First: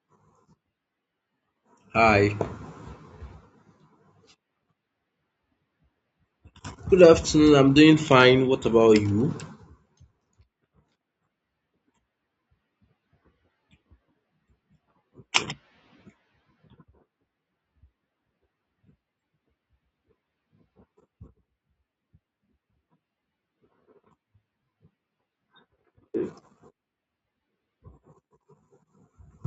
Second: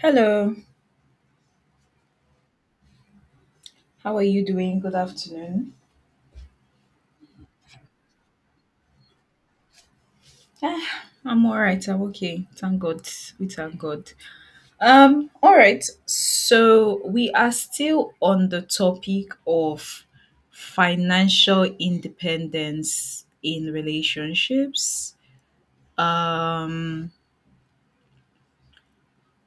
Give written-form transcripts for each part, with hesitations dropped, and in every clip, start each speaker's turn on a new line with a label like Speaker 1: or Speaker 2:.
Speaker 1: Hello,
Speaker 2: Hi,
Speaker 1: how are you doing? Good afternoon.
Speaker 2: good afternoon. I'm doing fine. What about you?
Speaker 1: I'm all right. I'm okay. Thank God. We thank God. All right. So we are still on the topic of financial independence in relationships. Um,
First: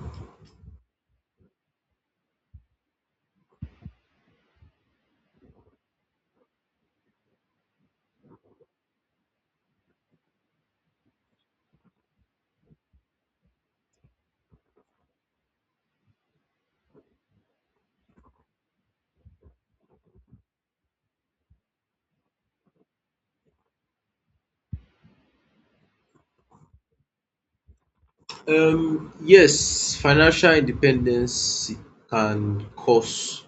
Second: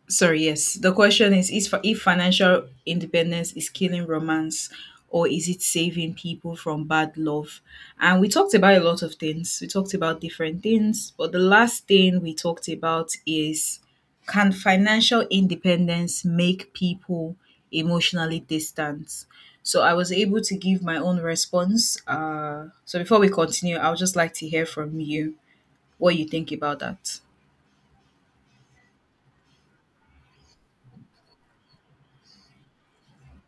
Speaker 1: Sorry, yes. The question is for if financial independence is killing romance or is it saving people from bad love? And we talked about a lot of things. We talked about different things, but the last thing we talked about is can financial independence make people emotionally distant? So I was able to give my own response. So before we continue, I would just like to hear from you what you think about that.
Speaker 2: Yes, financial independence can cause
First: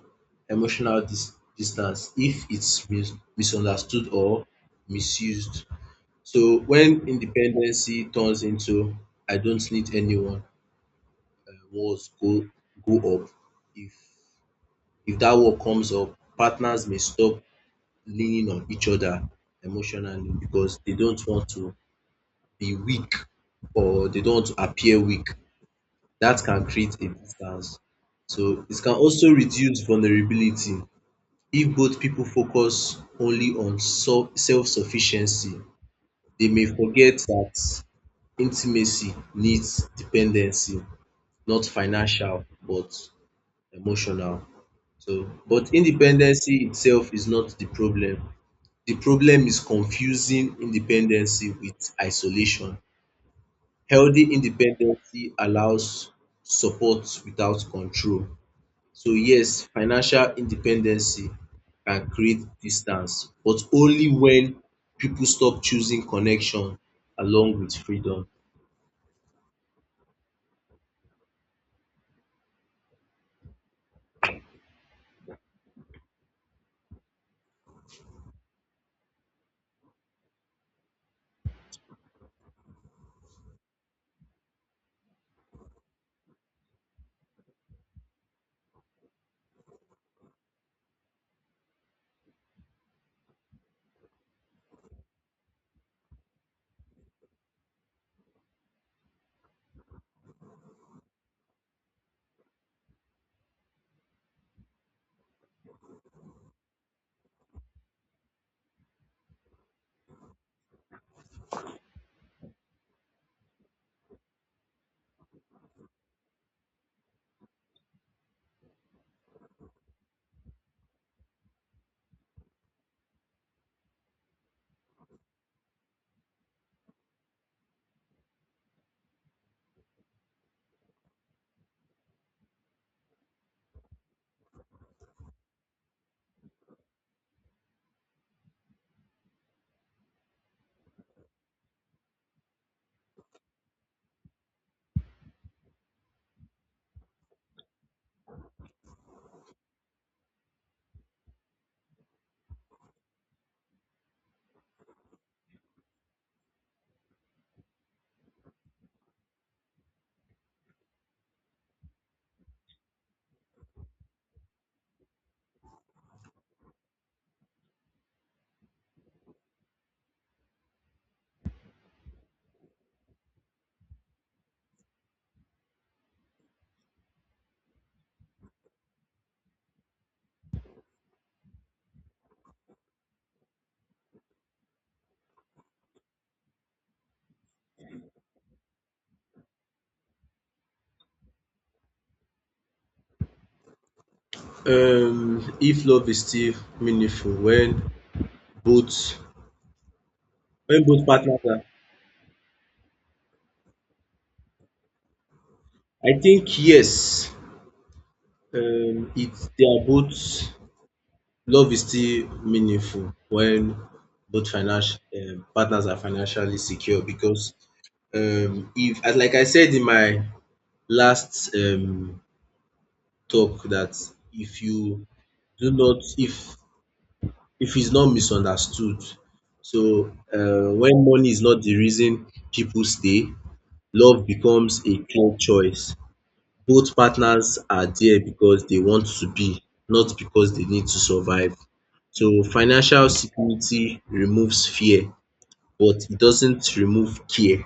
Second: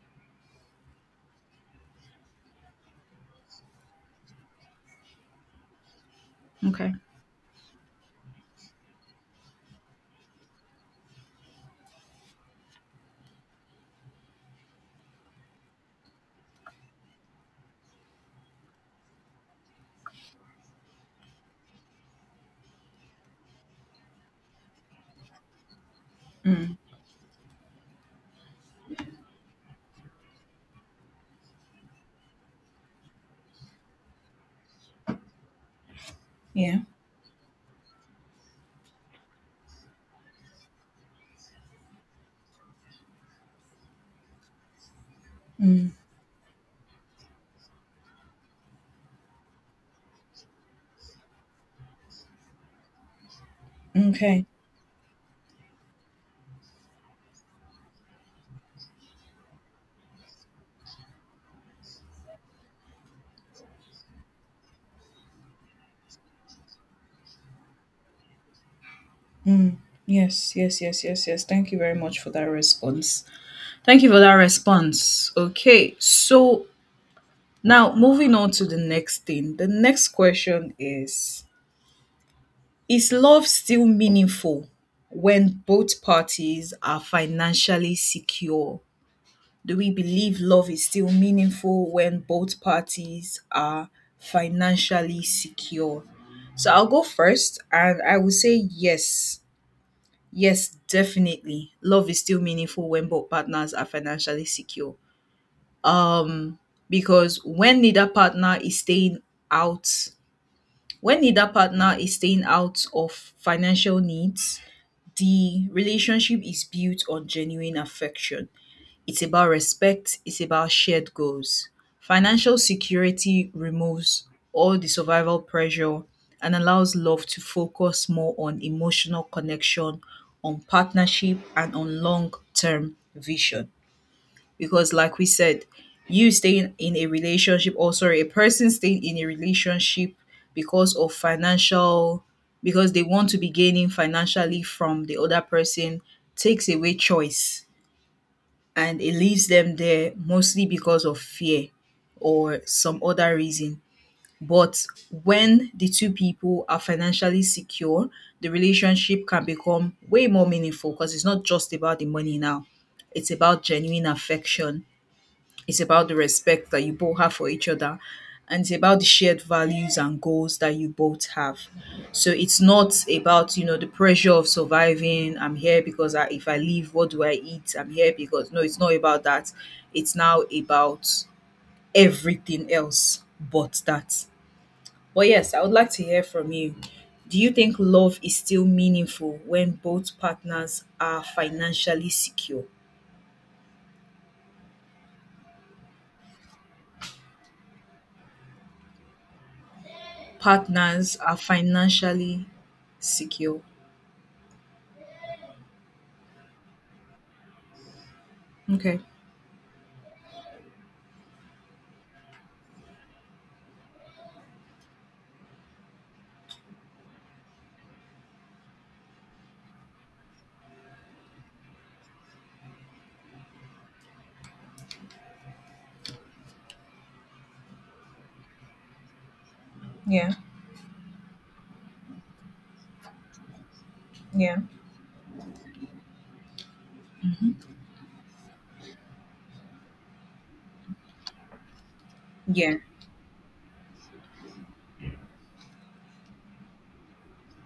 Speaker 2: emotional distance if it's misunderstood or misused. So,
Speaker 1: Okay.
Speaker 2: when independency turns into "I don't need anyone," words go up. If if that word comes up, partners may stop leaning on each other emotionally because they don't want to be weak or they don't appear weak. That can
Speaker 1: Mm.
Speaker 2: create a distance. So it can also reduce vulnerability. If both people focus only on self sufficiency, they may
Speaker 1: Yeah.
Speaker 2: forget that intimacy needs dependency, not financial but emotional. So, but
Speaker 1: Mm.
Speaker 2: independency itself is not the problem. The problem is confusing independency with isolation. Healthy
Speaker 1: Okay.
Speaker 2: independency allows support without control. So yes, financial independency can create distance, but only when people stop choosing connection along with freedom.
Speaker 1: Mm. Yes, yes, yes, yes, yes. Thank you very much for that response. Thank you for that response. Okay, so now moving on to the next thing. The next question is: Is love still meaningful when both parties are financially secure? Do we believe love is still meaningful when both parties are financially secure? So I'll go first and I will say yes. Yes, definitely. Love is still meaningful when both partners are financially secure. Because out, when neither partner is staying out of financial needs, the relationship is built on genuine affection. It's about respect, it's about shared goals. Financial security removes all the survival pressure and allows love to focus more on emotional connection, on partnership, and on long term vision. Because, like we said, you staying in a relationship, or sorry, a person staying in a relationship because of financial, because they want to be gaining financially from the other person, takes away choice and it leaves them there mostly because of fear or some other reason. But when the two people are financially secure, the relationship can become way more meaningful because it's not just about the money now. It's about genuine affection. It's about the respect that you both have for each other. And it's about the shared values and goals that you both have. So it's not about, the pressure of surviving. I'm here because if I leave, what do I eat? I'm here because, no, it's not about that. It's now about everything else but that. But yes, I would like to hear from you. Do you think love is still meaningful when both partners are financially secure?
Speaker 2: If love is still meaningful both when both
Speaker 1: Partners are
Speaker 2: partners are,
Speaker 1: financially secure.
Speaker 2: I think yes,
Speaker 1: Okay.
Speaker 2: it, they are both. Love is still meaningful when both financial partners are financially secure because, if, as like I said in my last talk, that if you do not, if it's not misunderstood, so
Speaker 1: Yeah,
Speaker 2: when money is not the reason people stay, love
Speaker 1: yeah.
Speaker 2: becomes a clear choice. Both partners are there because they want to be, not because they need to survive. So
Speaker 1: Yeah.
Speaker 2: financial security removes fear, but it doesn't remove care.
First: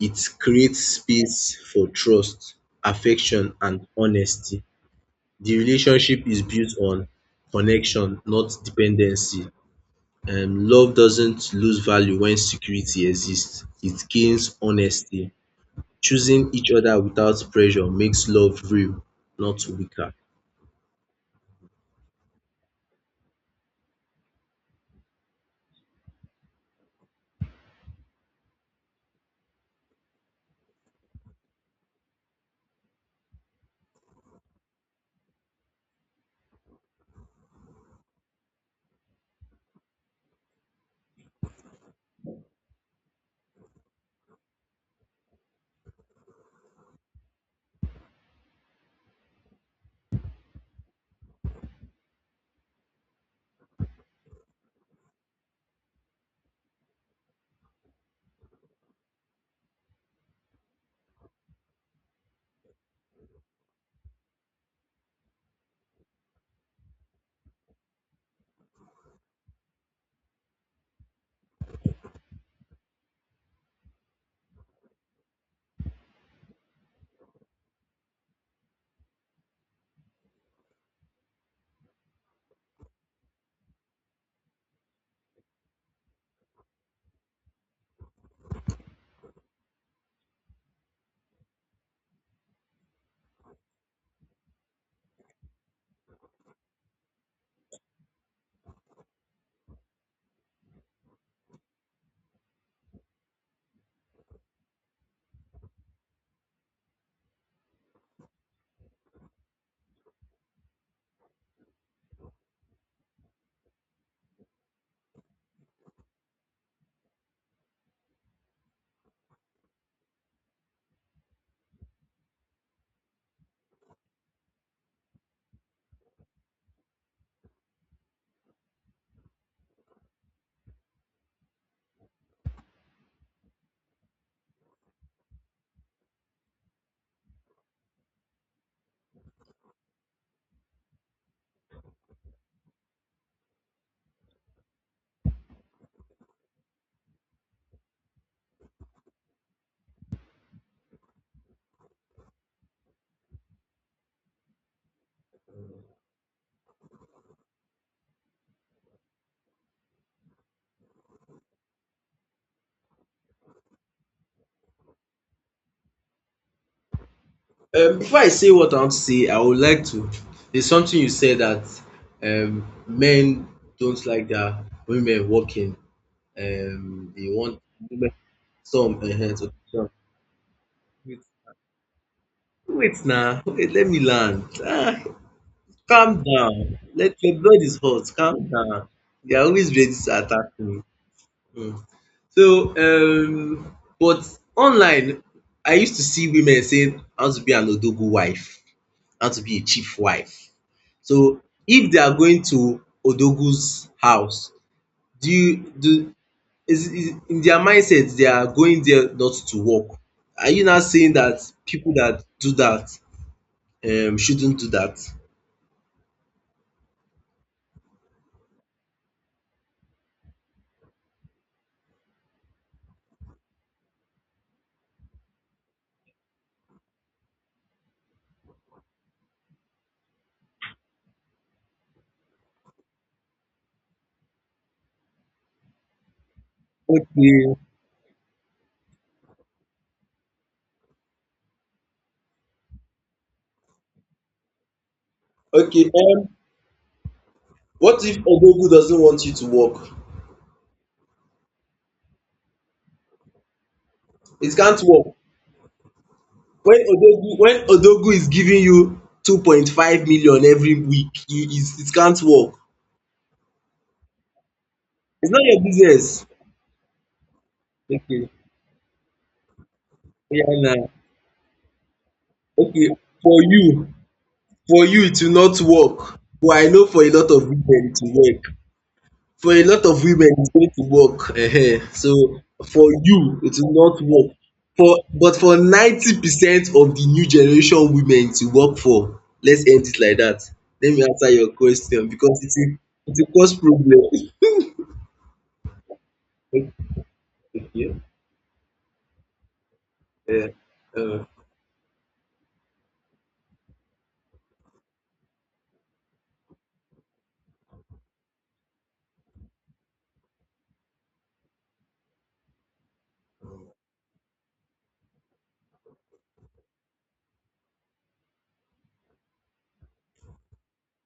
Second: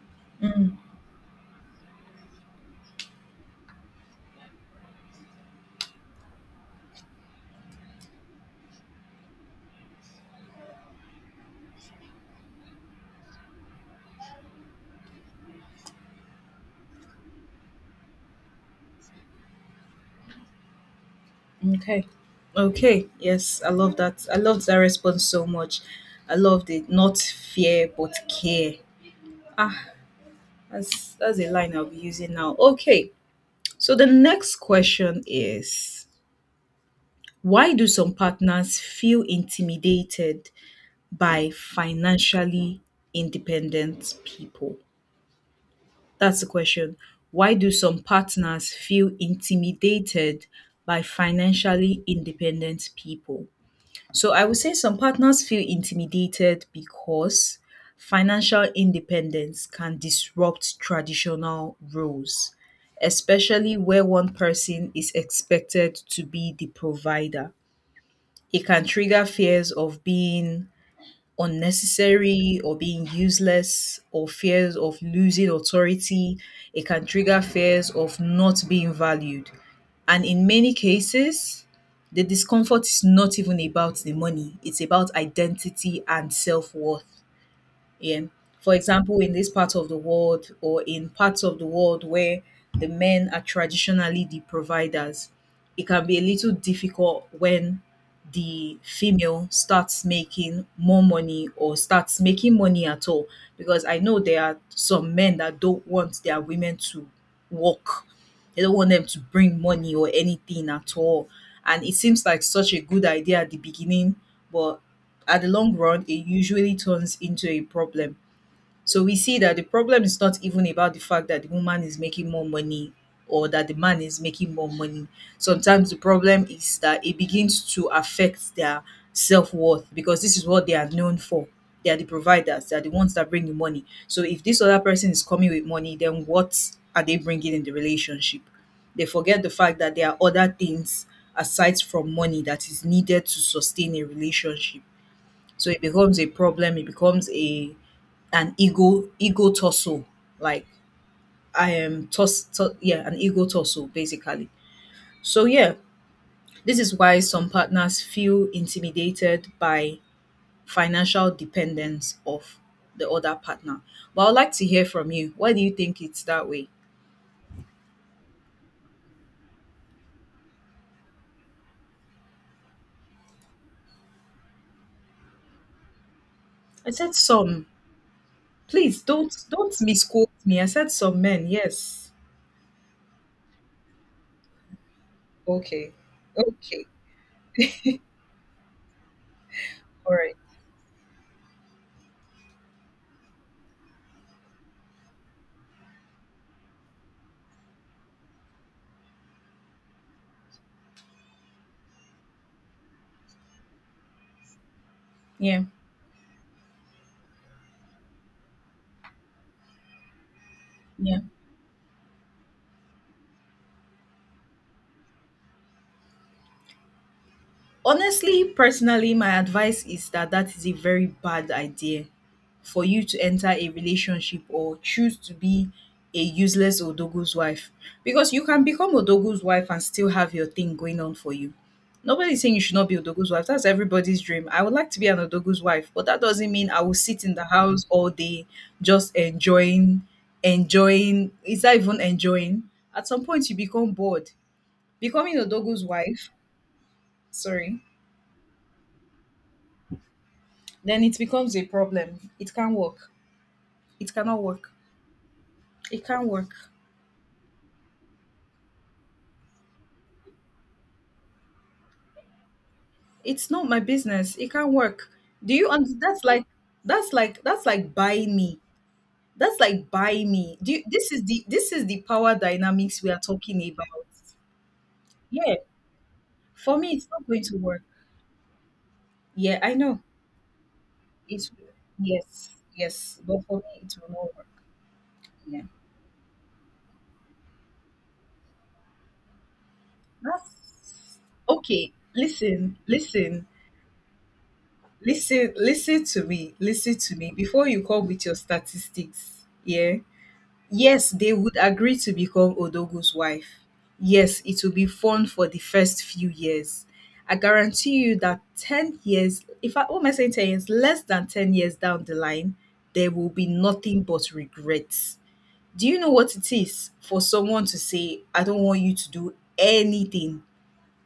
Speaker 2: It
Speaker 1: Mm.
Speaker 2: creates space for trust, affection, and honesty. The relationship is built on connection, not dependency. Love doesn't lose value when security exists. It gains honesty. Choosing each other without pressure makes love real, not weaker.
Speaker 1: Okay. Okay. Yes, I love that. I loved that response so much. I loved it. Not fear, but care. That's a line I'll be using now. Okay. So the next question is: Why do some partners feel intimidated by financially independent people? That's the question. Why do some partners feel intimidated by financially independent people? So I would say some partners feel intimidated because financial independence can disrupt traditional roles, especially where one person is expected to be the provider. It can trigger fears of being unnecessary or being useless or fears of losing authority. It can trigger fears of not being valued. And in many cases, the discomfort is not even about the money, it's about identity and self worth. Yeah. For example, in this part of the world or in parts of the world where the men are traditionally the providers, it can be a little difficult when the female starts making more money or starts making money at all. Because I know there are some men that don't want their women to work, they don't want them to bring money or anything at all. And it seems like such a good idea at the beginning, but at the long run, it usually turns into a problem. So we see that the problem is not even about the fact that the woman is making more money or that the man is making more money. Sometimes the problem is that it begins to affect their self worth because this is what they are known for. They are the providers, they are the ones that bring the money. So if this other person is coming with money, then what are they bringing in the relationship? They forget the fact that there are other things aside from money that is needed to sustain a relationship, so it becomes a problem. It becomes a an ego tussle. Like I am yeah, an ego tussle basically. So yeah, this is why some partners feel intimidated by financial dependence of the other partner. But I'd like to hear from you. Why do you think it's that way?
Speaker 2: Before I say what I want to say, I would like to. There's something you said that, men don't like their women working.
Speaker 1: I
Speaker 2: Um,
Speaker 1: said
Speaker 2: they want
Speaker 1: some.
Speaker 2: women-
Speaker 1: Please
Speaker 2: some
Speaker 1: don't
Speaker 2: enhance.
Speaker 1: don't misquote me. I said
Speaker 2: Wait,
Speaker 1: some men. Yes.
Speaker 2: wait now. Wait, let me land. Ah,
Speaker 1: Okay.
Speaker 2: calm down.
Speaker 1: Okay.
Speaker 2: Let your blood is hot. Calm down. They are always ready to
Speaker 1: All right.
Speaker 2: attack me. Mm. So, but online, I used to see women saying, "How to be an odogo wife? How to be a chief wife?" So if they are going to Odogwu's house, do you
Speaker 1: Yeah.
Speaker 2: do, is in their mindset they are going there not to work. Are you now saying
Speaker 1: Yeah.
Speaker 2: that people that do that shouldn't do that?
Speaker 1: Honestly, personally, my advice is that that is a very bad idea for you to enter a relationship or choose to be a useless Odogu's wife. Because you can become Odogu's wife and still have your thing going on for you. Nobody's saying you should not be Odogu's wife. That's everybody's dream. I would like to be an Odogu's wife, but that doesn't mean I will sit in the
Speaker 2: Okay.
Speaker 1: house all day just enjoying, enjoying. Is that even enjoying? At some point, you become bored. Becoming Odogu's
Speaker 2: Okay. Um
Speaker 1: wife, sorry,
Speaker 2: what if Odogwu doesn't want you to work?
Speaker 1: then it becomes a problem. It can't work. It cannot
Speaker 2: It
Speaker 1: work.
Speaker 2: can't work.
Speaker 1: It can't work.
Speaker 2: When Odogwu is giving you 2.5 million every week, you is, it can't work.
Speaker 1: It's not my business. It can't work.
Speaker 2: It's not
Speaker 1: Do
Speaker 2: your
Speaker 1: you understand? That's
Speaker 2: business.
Speaker 1: like that's like that's like buy
Speaker 2: Okay.
Speaker 1: me. That's like buy
Speaker 2: Yeah,
Speaker 1: me. Do you,
Speaker 2: now.
Speaker 1: this is the power
Speaker 2: Okay.
Speaker 1: dynamics we are
Speaker 2: For
Speaker 1: talking about.
Speaker 2: you, for you, it will
Speaker 1: Yeah,
Speaker 2: not work, but I
Speaker 1: for
Speaker 2: know
Speaker 1: me
Speaker 2: for
Speaker 1: it's
Speaker 2: a
Speaker 1: not
Speaker 2: lot
Speaker 1: going
Speaker 2: of
Speaker 1: to work.
Speaker 2: women it will work, for
Speaker 1: Yeah,
Speaker 2: a
Speaker 1: I
Speaker 2: lot
Speaker 1: know.
Speaker 2: of women it's going to work,
Speaker 1: It's
Speaker 2: so
Speaker 1: Yes,
Speaker 2: for
Speaker 1: yes,
Speaker 2: you
Speaker 1: but
Speaker 2: it
Speaker 1: for
Speaker 2: will
Speaker 1: me it
Speaker 2: not
Speaker 1: will
Speaker 2: work,
Speaker 1: not work.
Speaker 2: for but for
Speaker 1: Yeah,
Speaker 2: 90% of the new generation women it will work, for let's end it like that. Let me
Speaker 1: that's
Speaker 2: answer your
Speaker 1: okay.
Speaker 2: question, because it will
Speaker 1: Listen,
Speaker 2: it will
Speaker 1: listen.
Speaker 2: cause problem.
Speaker 1: Listen, listen to me, listen to me. Before you
Speaker 2: Okay.
Speaker 1: come with your statistics, yeah,
Speaker 2: Yeah.
Speaker 1: yes,
Speaker 2: um
Speaker 1: they would agree to become Odogo's wife. Yes, it will be fun for the first few years. I guarantee you that 10 years, if I, what am I saying, 10 years? Less than 10 years down the line, there will be nothing but regrets. Do you know what it is for someone to say, I don't want you to do anything,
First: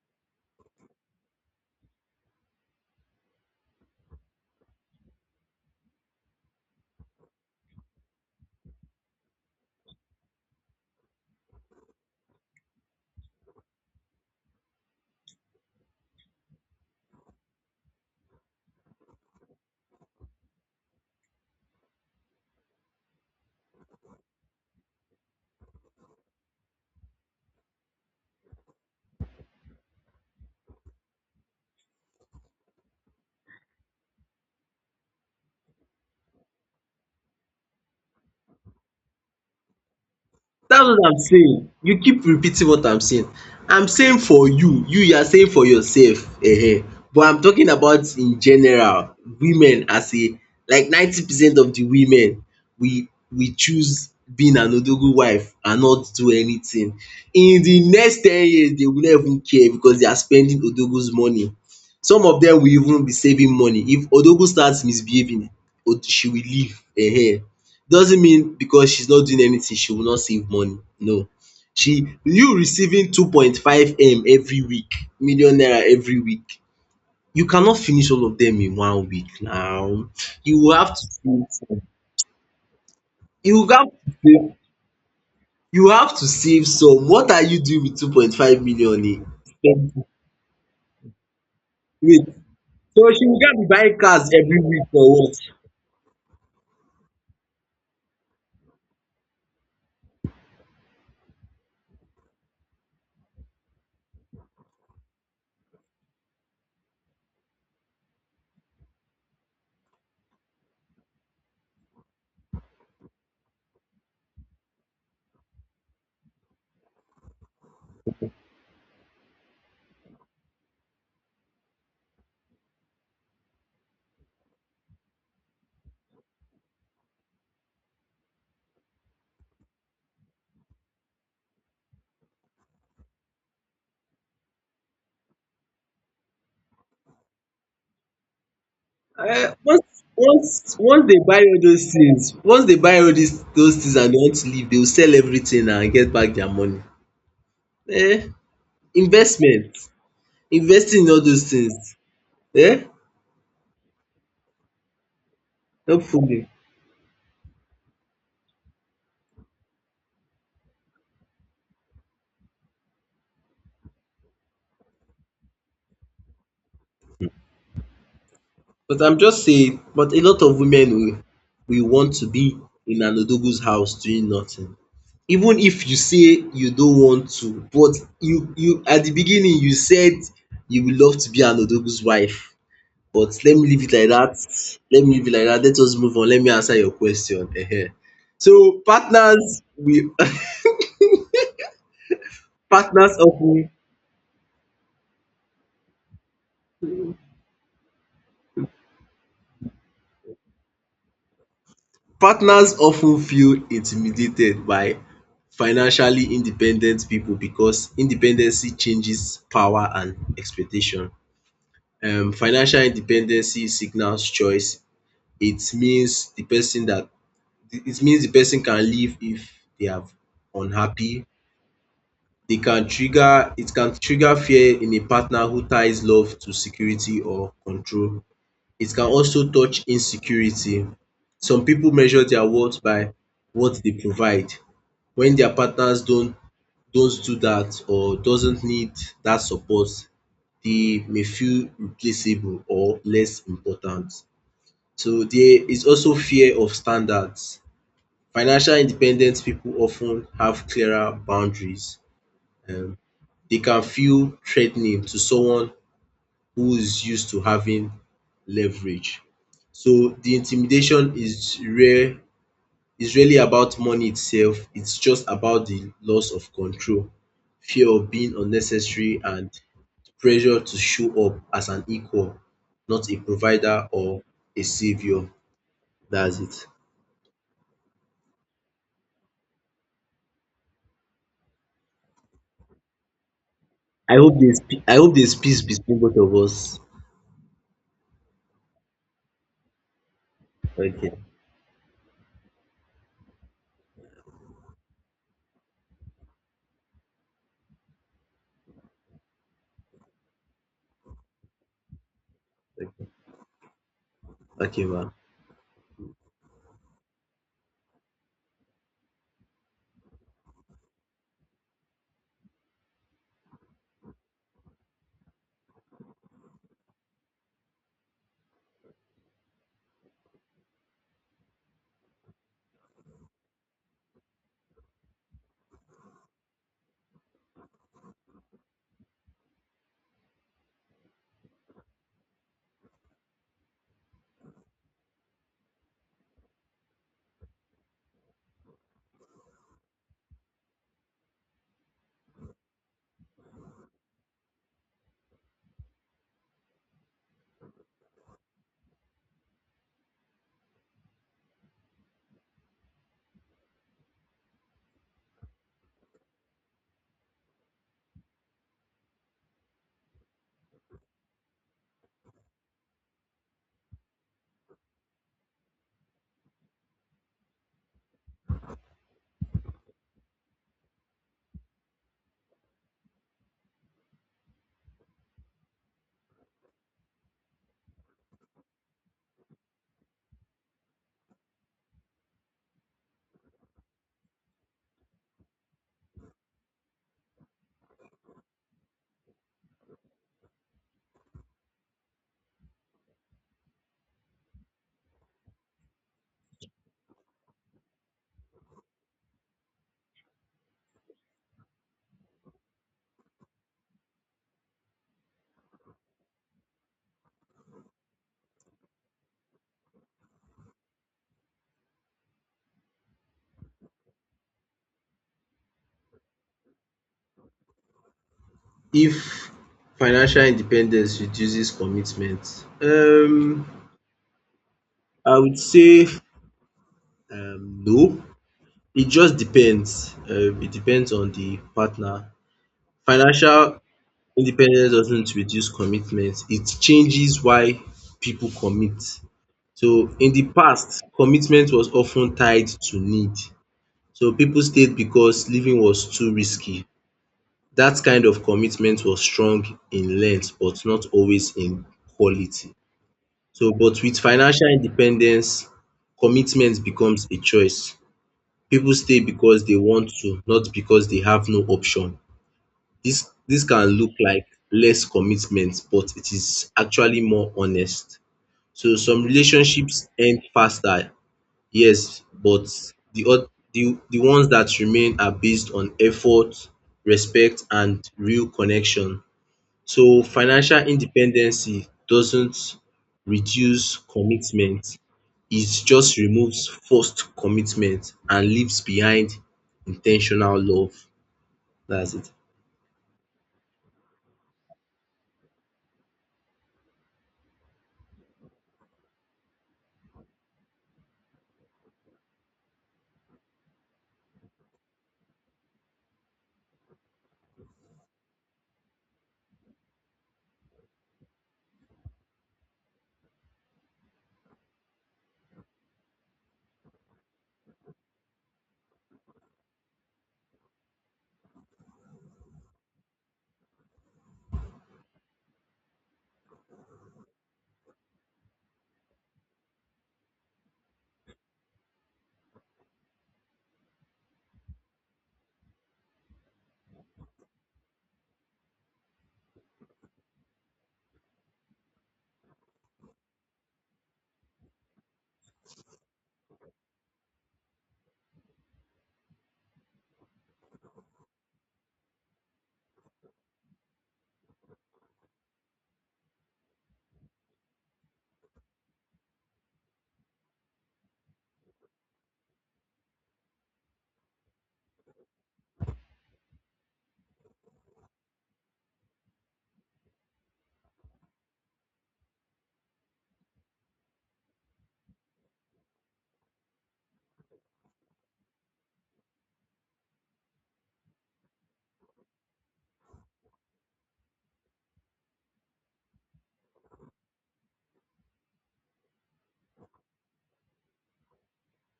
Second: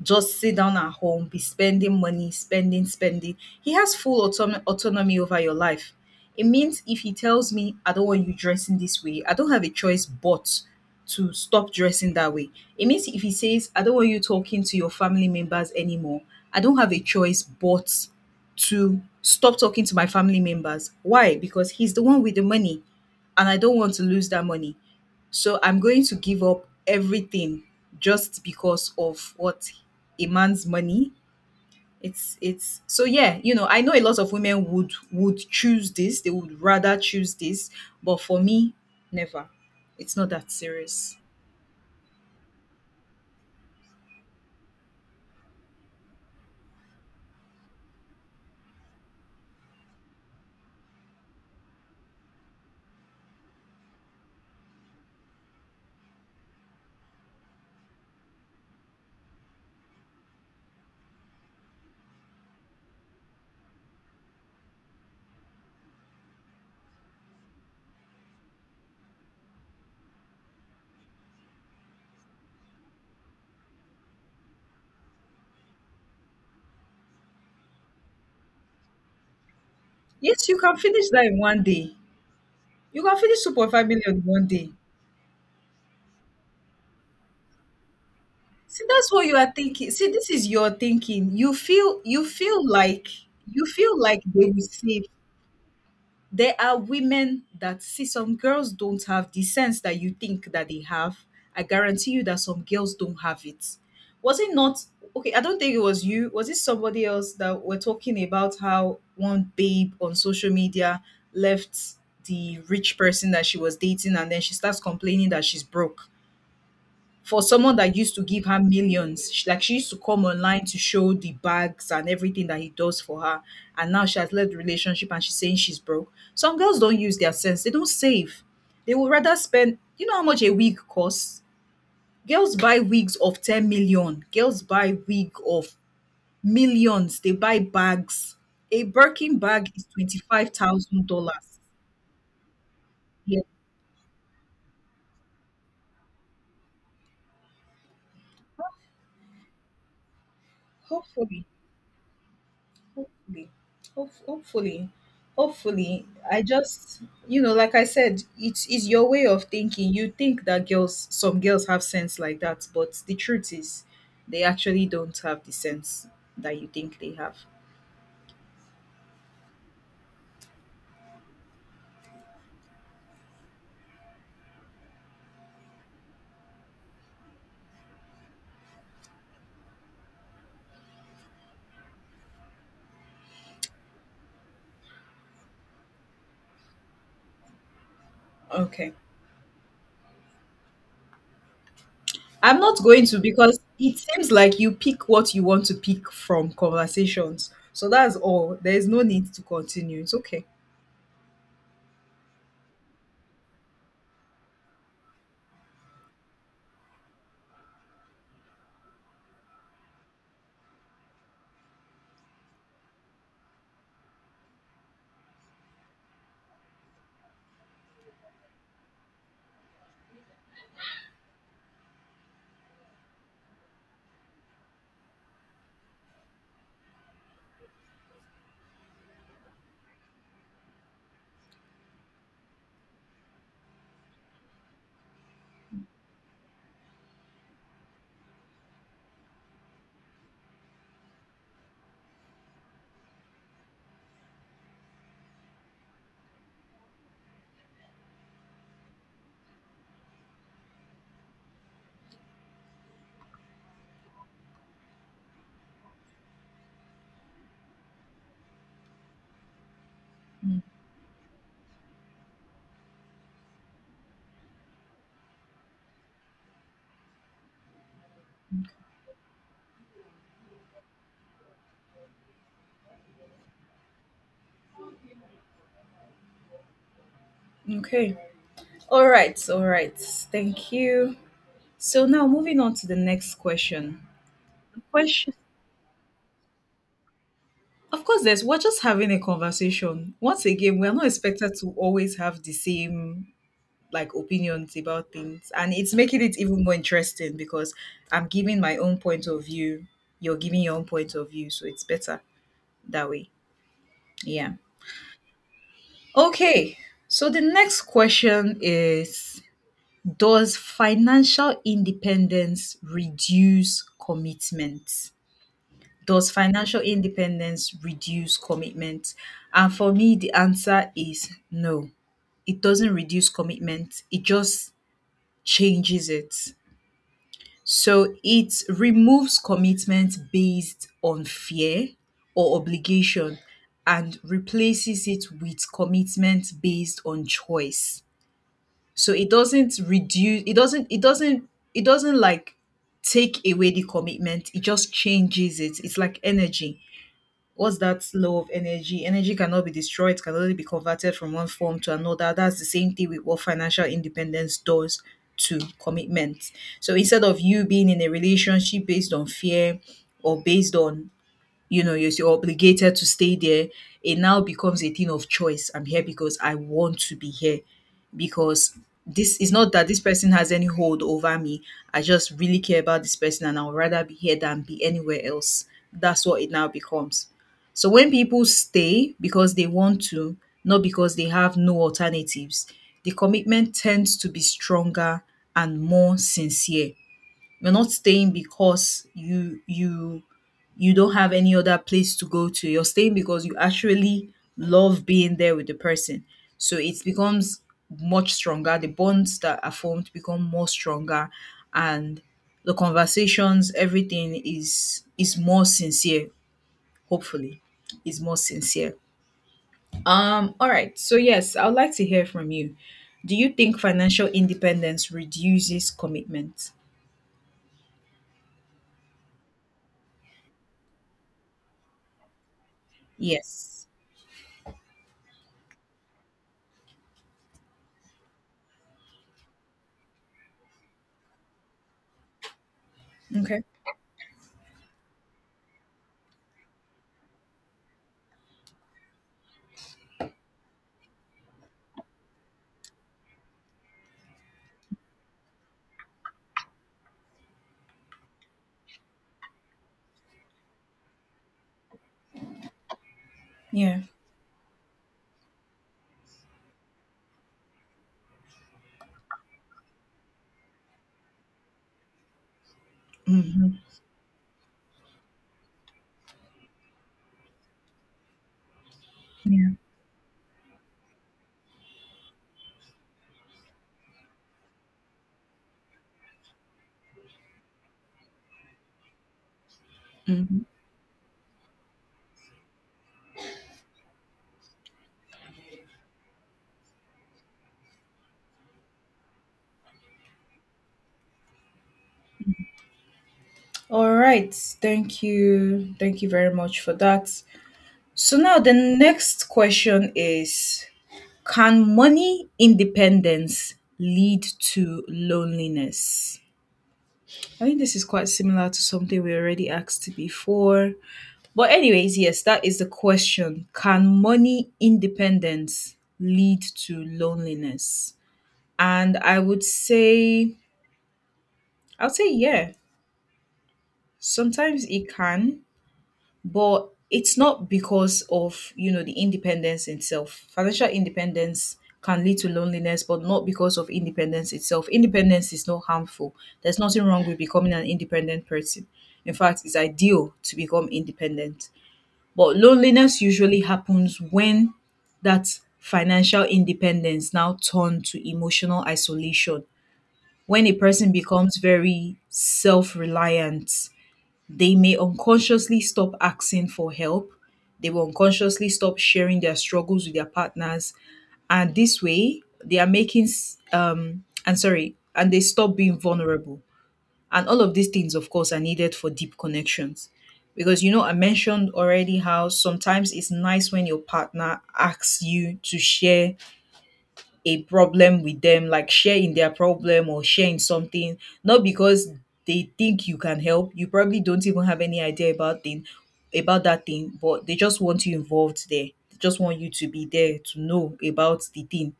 Speaker 1: just sit down at home, be spending money, spending, spending. He has full autonomy over your life. It means if he tells me, I don't want you dressing this way, I don't have a choice but to stop dressing that way. It means if he says, I don't want you talking to your family members anymore, I don't have a choice but to stop talking to my family members. Why? Because he's the one with the money and I don't want to lose that money. So I'm going to give up everything just because of what, a man's money. It's so yeah, I know a lot of women would choose this. They would rather choose this, but for me, never. It's not that
Speaker 2: That's what
Speaker 1: serious.
Speaker 2: I'm saying. You keep repeating what I'm saying. I'm saying for you, you are saying for yourself. But I'm talking about in general, women as a, like 90% of the women, we choose being an odogo wife and not do anything. In the next 10 years, they will not even care because they are spending odogo's money. Some of dem will even be saving money. If odogo starts misbehaving, she will leave. um doesn't mean because she's not doing anything she will not save money, no. She, you receiving 2.5 m every week, million naira every week, you cannot finish all of them in one week now.
Speaker 1: Yes, you
Speaker 2: You will
Speaker 1: can
Speaker 2: have to
Speaker 1: finish that in
Speaker 2: save
Speaker 1: one
Speaker 2: some.
Speaker 1: day. You can finish
Speaker 2: You will
Speaker 1: 2.5
Speaker 2: have
Speaker 1: million
Speaker 2: to
Speaker 1: in one
Speaker 2: save,
Speaker 1: day.
Speaker 2: you have to save some. What are you doing with two point five
Speaker 1: See, that's
Speaker 2: million
Speaker 1: what you are
Speaker 2: a
Speaker 1: thinking. See, this is your thinking. You feel you
Speaker 2: wait
Speaker 1: feel
Speaker 2: so
Speaker 1: like
Speaker 2: she will just be
Speaker 1: you
Speaker 2: buying
Speaker 1: feel like
Speaker 2: cars
Speaker 1: they
Speaker 2: every
Speaker 1: will
Speaker 2: week for
Speaker 1: save.
Speaker 2: what?
Speaker 1: There are women that, see, some girls don't have the sense that you think that they have. I guarantee you that some girls don't have it. Was it not, okay, I don't think it was you. Was it somebody else that were talking about how one babe on social media left the rich person that she was dating and then she starts complaining that she's broke? For someone that used to give her millions. She, like she used to come online to show the bags and everything that he does for her. And now she has left the relationship and she's saying she's broke. Some girls don't use their sense. They don't save. They would rather spend. You know how much a wig costs? Girls buy wigs of 10 million. Girls buy wig of millions. They buy bags. A Birkin
Speaker 2: um
Speaker 1: bag is
Speaker 2: once once once dey buy
Speaker 1: $25,000.
Speaker 2: all those tins, once dey buy all dis
Speaker 1: Yeah,
Speaker 2: those tins and dey want to leave, dey go sell everytin and get back dia money. um Investment, investing in all
Speaker 1: hopefully.
Speaker 2: those tins, um
Speaker 1: hopefully Hope- hopefully I
Speaker 2: hopefully.
Speaker 1: just, like I said, it's is your way of thinking. You think that girls some girls have sense like that, but the truth is they actually don't have the sense that you think they have.
Speaker 2: But I'm just saying, but a lot of women will want to be in an odogo's house doing nothing. Even if you say you don't want to, but you at the beginning, you said you will love to be an odogo's wife. But let me leave it like that. Let me leave it like that. Let us move on, let me answer your question. So
Speaker 1: Okay,
Speaker 2: partners we
Speaker 1: I'm not going
Speaker 2: partners
Speaker 1: to, because
Speaker 2: often
Speaker 1: it seems like you pick what you want to pick from conversations, so that's all. There's no need to continue. It's okay.
Speaker 2: partners often feel intimidated by financially independent people because independency changes power and expectation. Financial independency signals choice. It means the person that it means the person can leave if they are unhappy. They can trigger It can trigger fear in a partner who ties love to security or control. It can also touch insecurity. Some people measure their worth by what they provide. When their partners don't do that or doesn't need that support, they may feel replaceable or less important. So there is also fear of standards. Financial independent people often have clearer boundaries. um they can feel threatening to someone who is used to having leverage. So the intimidation is rare is really about money itself. It's just about the loss of control, fear of being unnecessary, and pressure to show up as an equal, not a provider or a savior. That's it.
Speaker 1: Okay. All right, all right, thank you. So now moving on to the next question.
Speaker 2: I hope there's
Speaker 1: Questions.
Speaker 2: peace between both of us.
Speaker 1: Of course, there's we're just having a conversation. Once again, we are not
Speaker 2: Okay.
Speaker 1: expected to always have the same like opinions about things, and it's making it even more interesting because I'm giving my own point of view. You're giving your own point of view, so it's better
Speaker 2: Okay,
Speaker 1: that way. Yeah.
Speaker 2: okay, ma.
Speaker 1: Okay. So the next question is: Does financial independence reduce commitment? Does financial independence reduce commitment? And for me, the answer is no. It doesn't reduce commitment, it just changes it. So it removes commitment based on fear or obligation and replaces it with commitment based on choice. So it doesn't reduce it doesn't it doesn't it doesn't like take away the commitment. It just changes it. It's like energy, what's that law of energy? Energy cannot be destroyed, it can only be converted from one form to another. That's the same thing with what financial independence does to commitment. So instead of you being in a relationship based on fear or based on yes, you're obligated to stay there. It now becomes a thing of choice. I'm here because I want to be here. Because this is not that this person has any hold over me. I just really care about this person and I would rather be here than be anywhere else. That's what it now becomes. So when people stay because they want to, not because they have no alternatives, the commitment tends to be stronger and more sincere. You're not staying because you don't have any other place to go to. You're staying because you actually love being there with the person. So it becomes much stronger. The bonds that are formed become more stronger, and the conversations, everything is more sincere, hopefully. Is more sincere. All right. So yes, I would like to hear from you. Do you think financial independence reduces commitment?
Speaker 2: If financial independence reduces commitment?
Speaker 1: Yes.
Speaker 2: I would say, no. It just depends. It depends on the partner.
Speaker 1: Okay.
Speaker 2: Financial independence doesn't reduce commitment. It changes why people commit. So in the past, commitment was often tied to need. So people stayed because living was too risky. That kind of commitment was strong in length but not always in quality. So, but
Speaker 1: Yeah.
Speaker 2: with financial independence, commitment becomes a choice. People stay because they want to, not because they have no option. This
Speaker 1: Hmm.
Speaker 2: can look like less commitment, but it is actually more honest. So some
Speaker 1: Yeah.
Speaker 2: relationships end faster, yes, but the oth- the ones that remain are based on effort, respect, and real connection. So
Speaker 1: Hmm.
Speaker 2: financial independency doesn't reduce commitment, it just removes forced commitment and leaves behind in ten tional love. That's it.
Speaker 1: All right. Thank you. Thank you very much for that. So now the next question is: Can money independence lead to loneliness? I think this is quite similar to something we already asked before. But, anyways, yes, that is the question. Can money independence lead to loneliness? And I would say, yeah. Sometimes it can, but it's not because of, the independence itself. Financial independence can lead to loneliness, but not because of independence itself. Independence is not harmful. There's nothing wrong with becoming an independent person. In fact, it's ideal to become independent. But loneliness usually happens when that financial independence now turn to emotional isolation. When a person becomes very self-reliant, they may unconsciously stop asking for help. They will unconsciously stop sharing their struggles with their partners. And this way, they are making, and they stop being vulnerable. And all of these things, of course, are needed for deep connections. Because, I mentioned already how sometimes it's nice when your partner asks you to share a problem with them, like share in their problem or share in something, not because they think you can help. You probably don't even have any idea about that thing, but they just want you involved there. They just want you to be there to know about the thing.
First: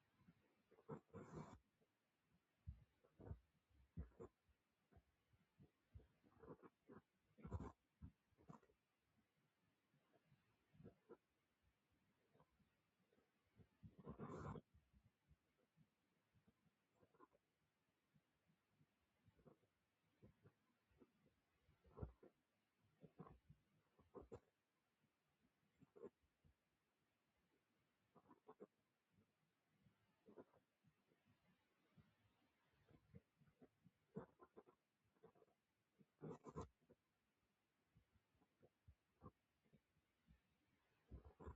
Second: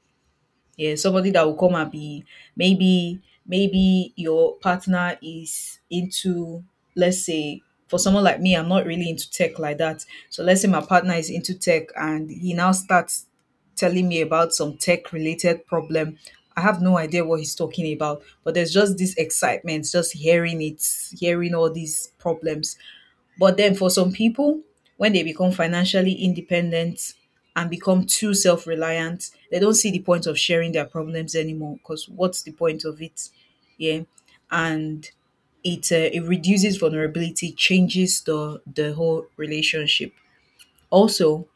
Speaker 1: Yeah, somebody that will come and be, maybe maybe your partner is into, let's say, for someone like me, I'm not really into tech like that. So let's say my partner is into tech and he now starts telling me about some tech related problem. I have no idea what he's talking about, but there's just this excitement just hearing it, hearing all these problems. But then for some people, when they become financially independent and become too self reliant, they don't see the point of sharing their problems anymore because what's the point of it? Yeah. And it reduces vulnerability, changes the whole relationship. Also,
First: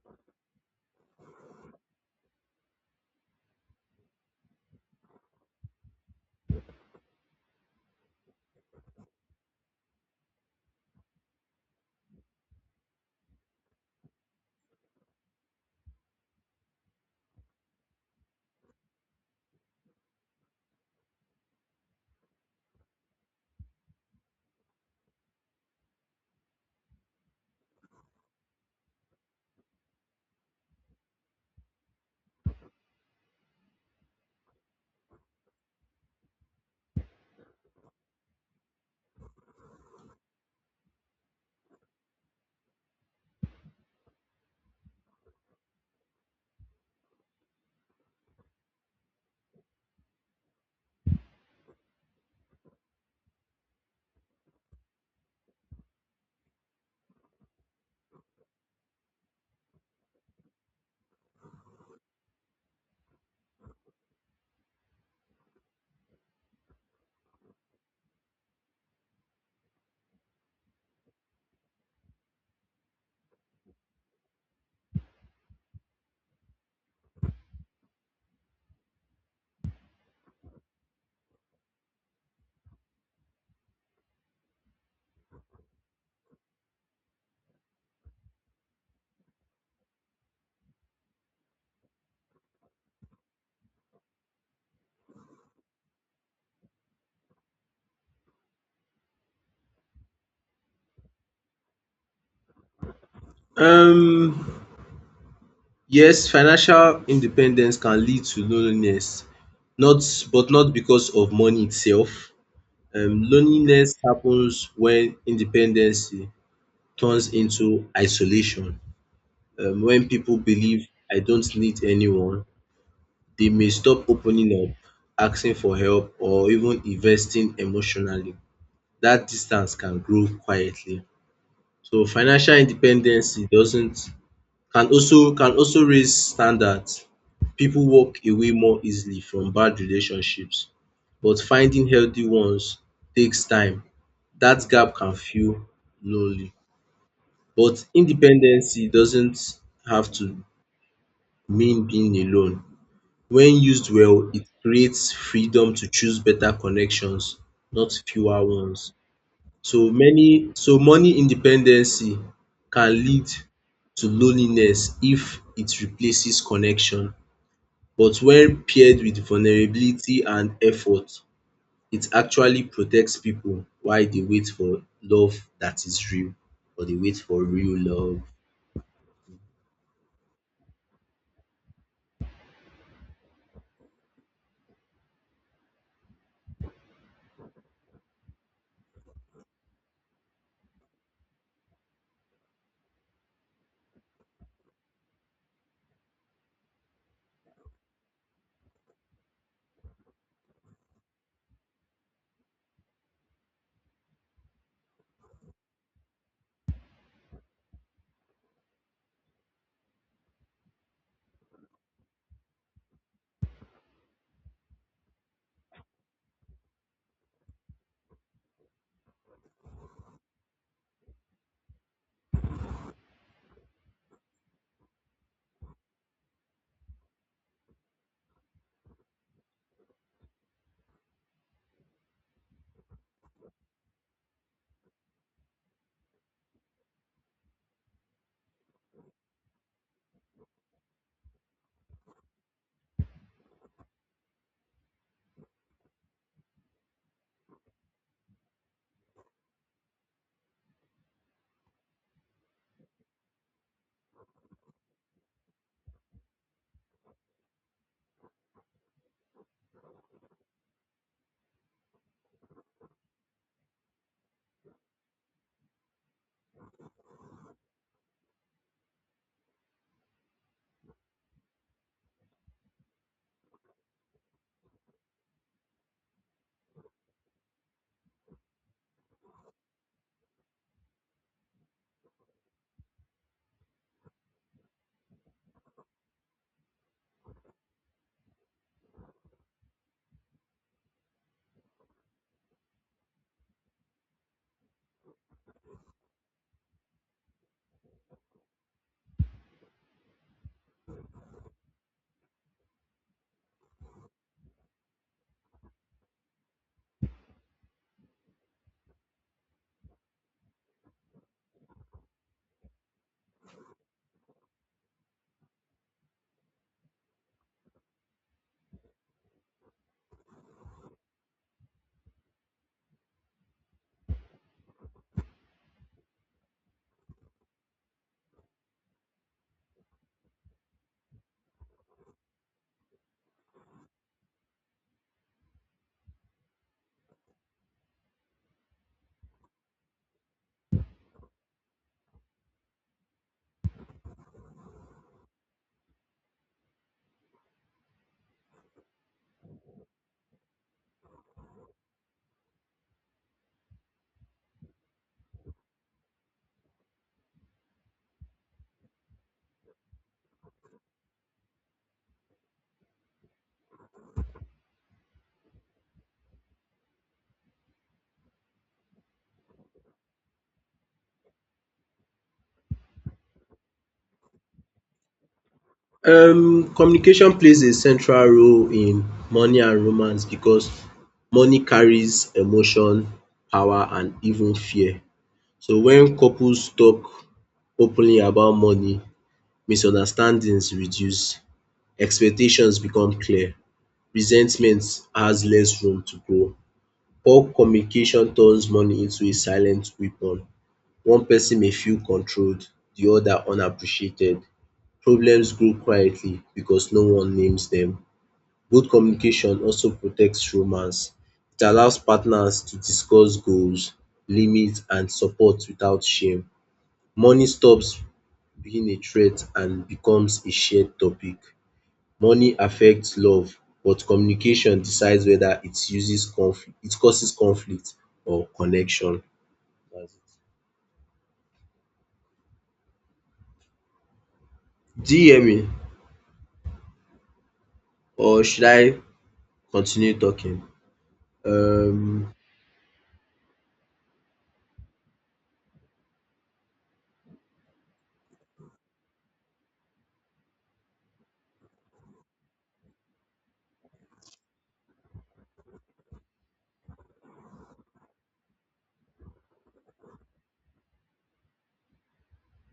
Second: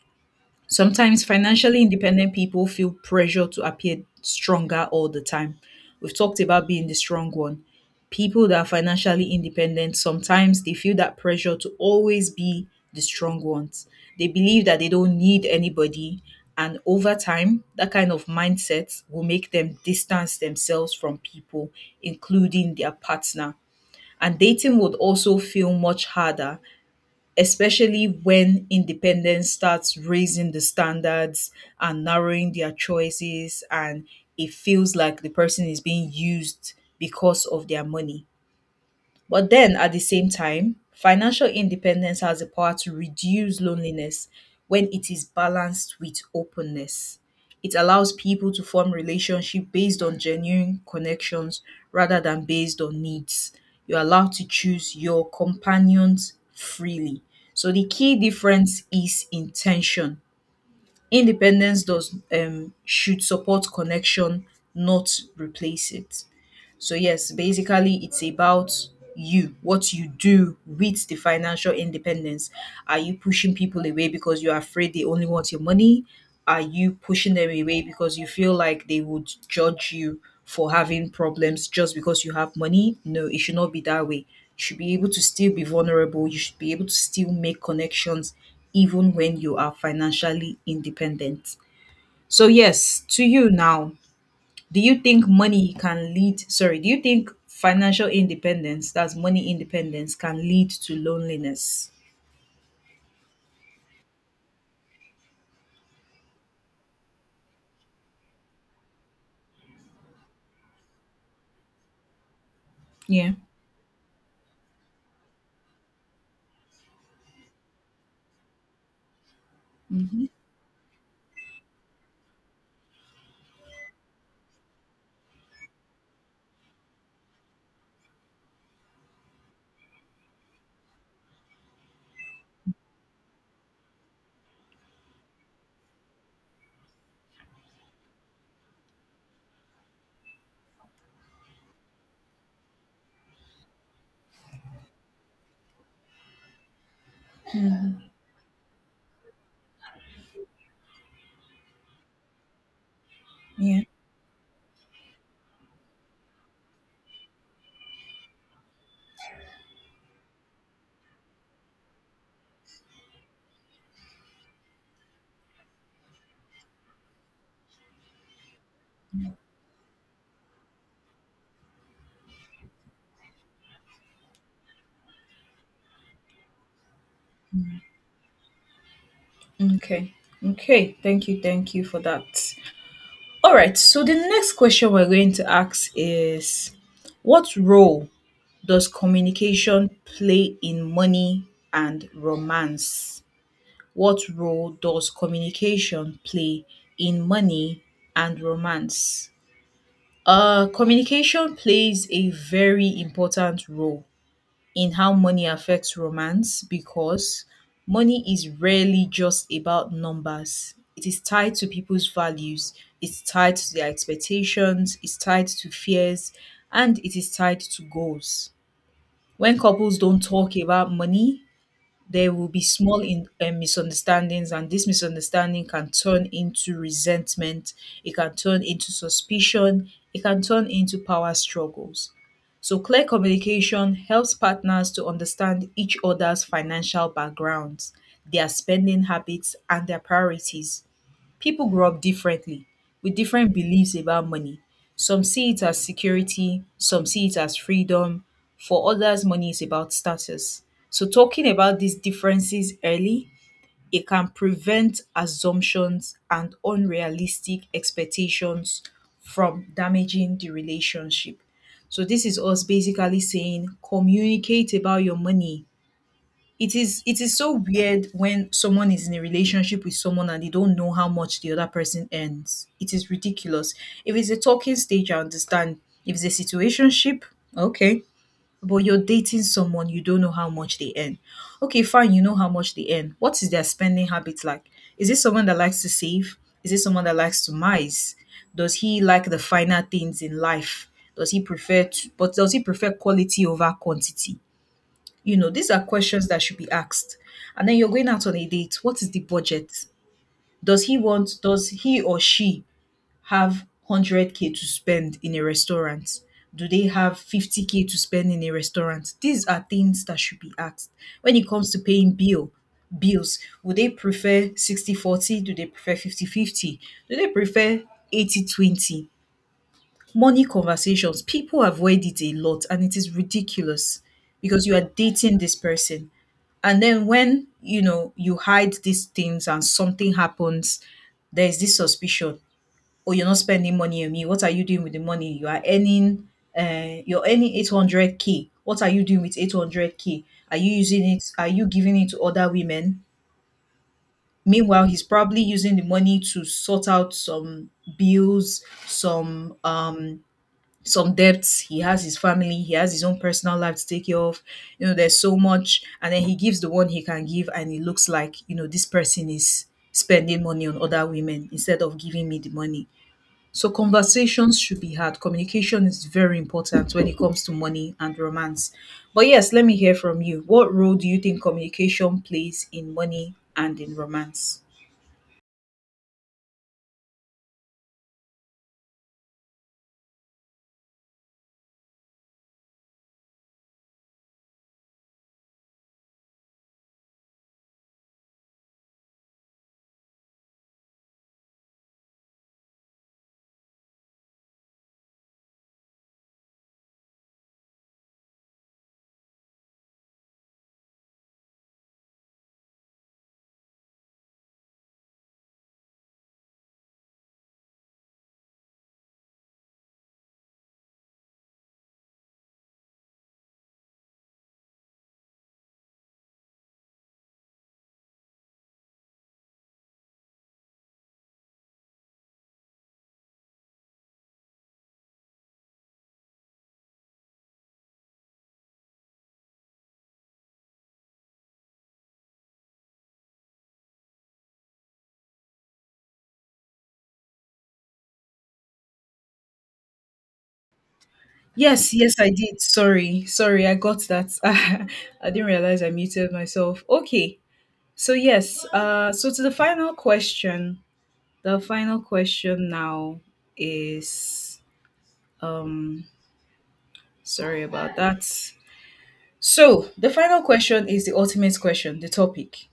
Speaker 1: sometimes financially independent people feel pressure to appear stronger all the time. We've talked about being the strong one. People that are financially independent sometimes they feel that pressure to always be the strong ones. They believe that they don't need anybody, and over time, that kind of mindset will make them distance themselves from people, including their partner. And dating would also feel much harder, especially when independence starts raising the standards and narrowing their choices, and it feels like the person is being used because of their money. But then at the same time, financial independence has the power to reduce loneliness when it is balanced with openness. It allows people to form relationships based on genuine connections rather than based on needs. You're allowed to choose your companions freely. So the key difference is intention. Independence does should support connection, not replace it. So yes, basically it's about you, what you do with the financial independence. Are you pushing people away because you're afraid they only want your money? Are you pushing them away because you feel like they would judge you for having problems just because you have money? No, it should not be that way. You should be able to still be vulnerable. You should be able to still make connections even when you are financially independent. So yes, to you now. Do you think money can lead, sorry, do you think financial independence, that's money independence, can lead to loneliness?
Speaker 2: Um yes, financial independence can lead to loneliness, not but not because of money itself. Um
Speaker 1: Yeah.
Speaker 2: loneliness happens when independency turns into isolation. When people believe "I don't need anyone," they may stop opening up, asking for help, or even investing emotionally. That distance can grow quietly. So financial independency doesn't can also raise standards. People walk away more easily from bad relationships, but finding healthy ones takes time. That gap can feel lonely. But independency doesn't have to mean being alone. When
Speaker 1: Yeah.
Speaker 2: used well, it creates freedom to choose better connections, not fewer ones. So money independency can lead to loneliness if it replaces connection. But when paired with vulnerability and effort, it actually protects people while they wait for love that is real, or they wait for real love.
Speaker 1: Okay. Okay. Thank you. Thank you for that. All right. So the next question we're going to ask is: What role does communication play in money and romance? What role does communication play in money and romance? Communication plays a very important role in how money affects romance because money is rarely just about numbers. It is tied to people's values, it's tied to their expectations, it's tied to fears, and it is tied to goals. When couples don't talk about money, there will be small misunderstandings, and this misunderstanding can turn into resentment. It can turn into suspicion. It can turn into power struggles. So clear communication helps partners to understand each other's financial backgrounds, their spending habits, and their priorities. People grow up differently with different beliefs about money. Some see it as security, some see it as freedom. For others, money is about status. So, talking about these differences early, it can prevent assumptions and unrealistic expectations from damaging the relationship. So, this is us basically saying communicate about your money. It is so weird when someone is in a relationship with someone and they don't know how much the other person earns. It is ridiculous. If it's a talking stage, I understand. If it's a situationship, okay. But you're dating someone, you don't know how much they earn. Okay, fine, you know how much they earn. What is their spending habits like? Is it someone that likes to save? Is it someone that likes to mise? Does he like the finer things in life? Does he prefer quality over quantity? You know, these are questions that should be asked. And then you're going out on a date. What is the budget? Does he or she have 100K to spend in a restaurant? Do they have 50K to spend in a restaurant? These are things that should be asked. When it comes to paying bills, would they prefer 60/40? Do they prefer 50/50? Do they prefer 80/20? Money conversations, people avoid it a lot, and it is ridiculous. Because you are dating this person, and then when you hide these things and something happens, there is this suspicion. Oh, you're not spending money on me. What are you doing with the money you are earning? You're earning 800K. What are you doing with 800K? Are you using it? Are you giving it to other women? Meanwhile, he's probably using the money to sort out some bills, some debts. He has his family. He has his own personal life to take care of. There's so much, and then he gives the one he can give, and it looks like this person is spending money on other women instead of giving me the money. So conversations should be had. Communication is very important when it comes to money and romance. But yes, let me hear from you. What role do you think communication plays in money and in romance?
Speaker 2: Communication plays a central role in money and romance because money carries emotion, power, and even fear. So when couples talk openly about money, misunderstandings reduce, expectations become clear, resentment has less room to grow. Poor communication turns money into a silent weapon. One person may feel controlled, the other unappreciated. Problems grow quietly because no one names dem. Good communication also protects romance. It allows partners to discuss goals, limits, and support without shame. Money stops being a threat and becomes a shared topic. Money affects love, but communication decides whether it causes conflict or connection. That's it. Do you hear me, or should I continue talking?
Speaker 1: Yes, yes, I
Speaker 2: Um
Speaker 1: did. Sorry, sorry, I got that. I didn't realize I muted myself. Okay, so yes, so to the final question. The final question now is, um sorry about that. So the final question is the ultimate question, the topic.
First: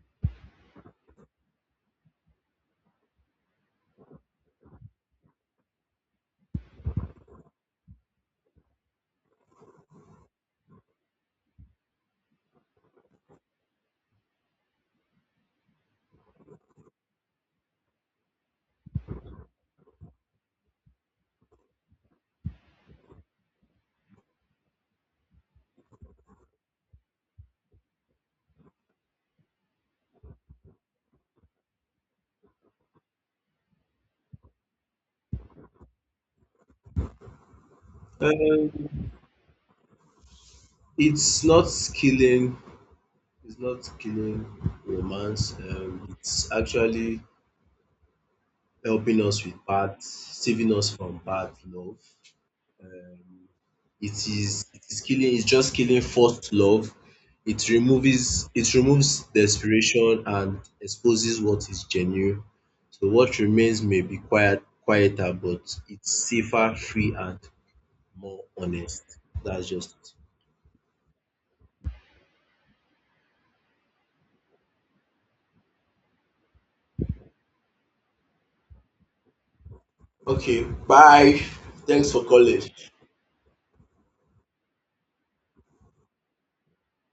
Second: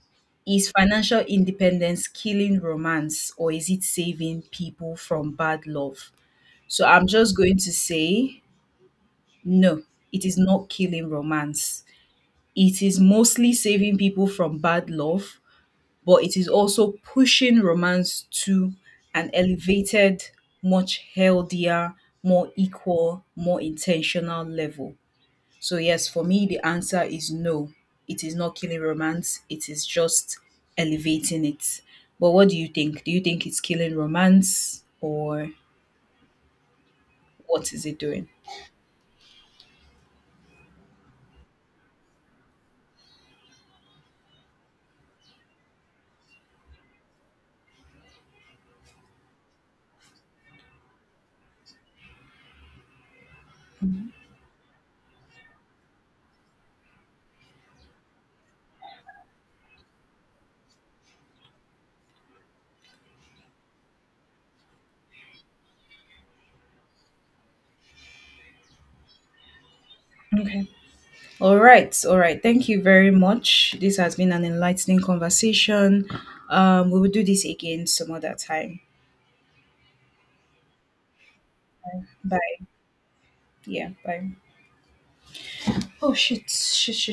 Speaker 1: Is financial independence killing romance, or is it saving people from bad love? So I'm just going to say no, it is not killing romance. It is mostly saving people from bad love, but it is also pushing romance to an elevated, much healthier, more equal, more intentional level. So, yes, for me, the answer is no. It is not killing romance, it is just elevating it. But what do you think? Do you think it's killing romance, or what is it doing?
Speaker 2: um it's not killing It's not killing romance. It's actually helping us with bad, saving us from bad love. Um, it is killing. It's just killing forced love. It removes desperation and exposes what is genuine. So what remains may be quieter, but it's safer, free, and more honest. That's just it.
Speaker 1: Okay. All right. All right. Thank you very much. This has been an enlightening conversation. We will do this again some other time.
Speaker 2: Okay, bye. Thanks for calling.
Speaker 1: Bye. Yeah, bye. Oh shit, shit, shit, shit.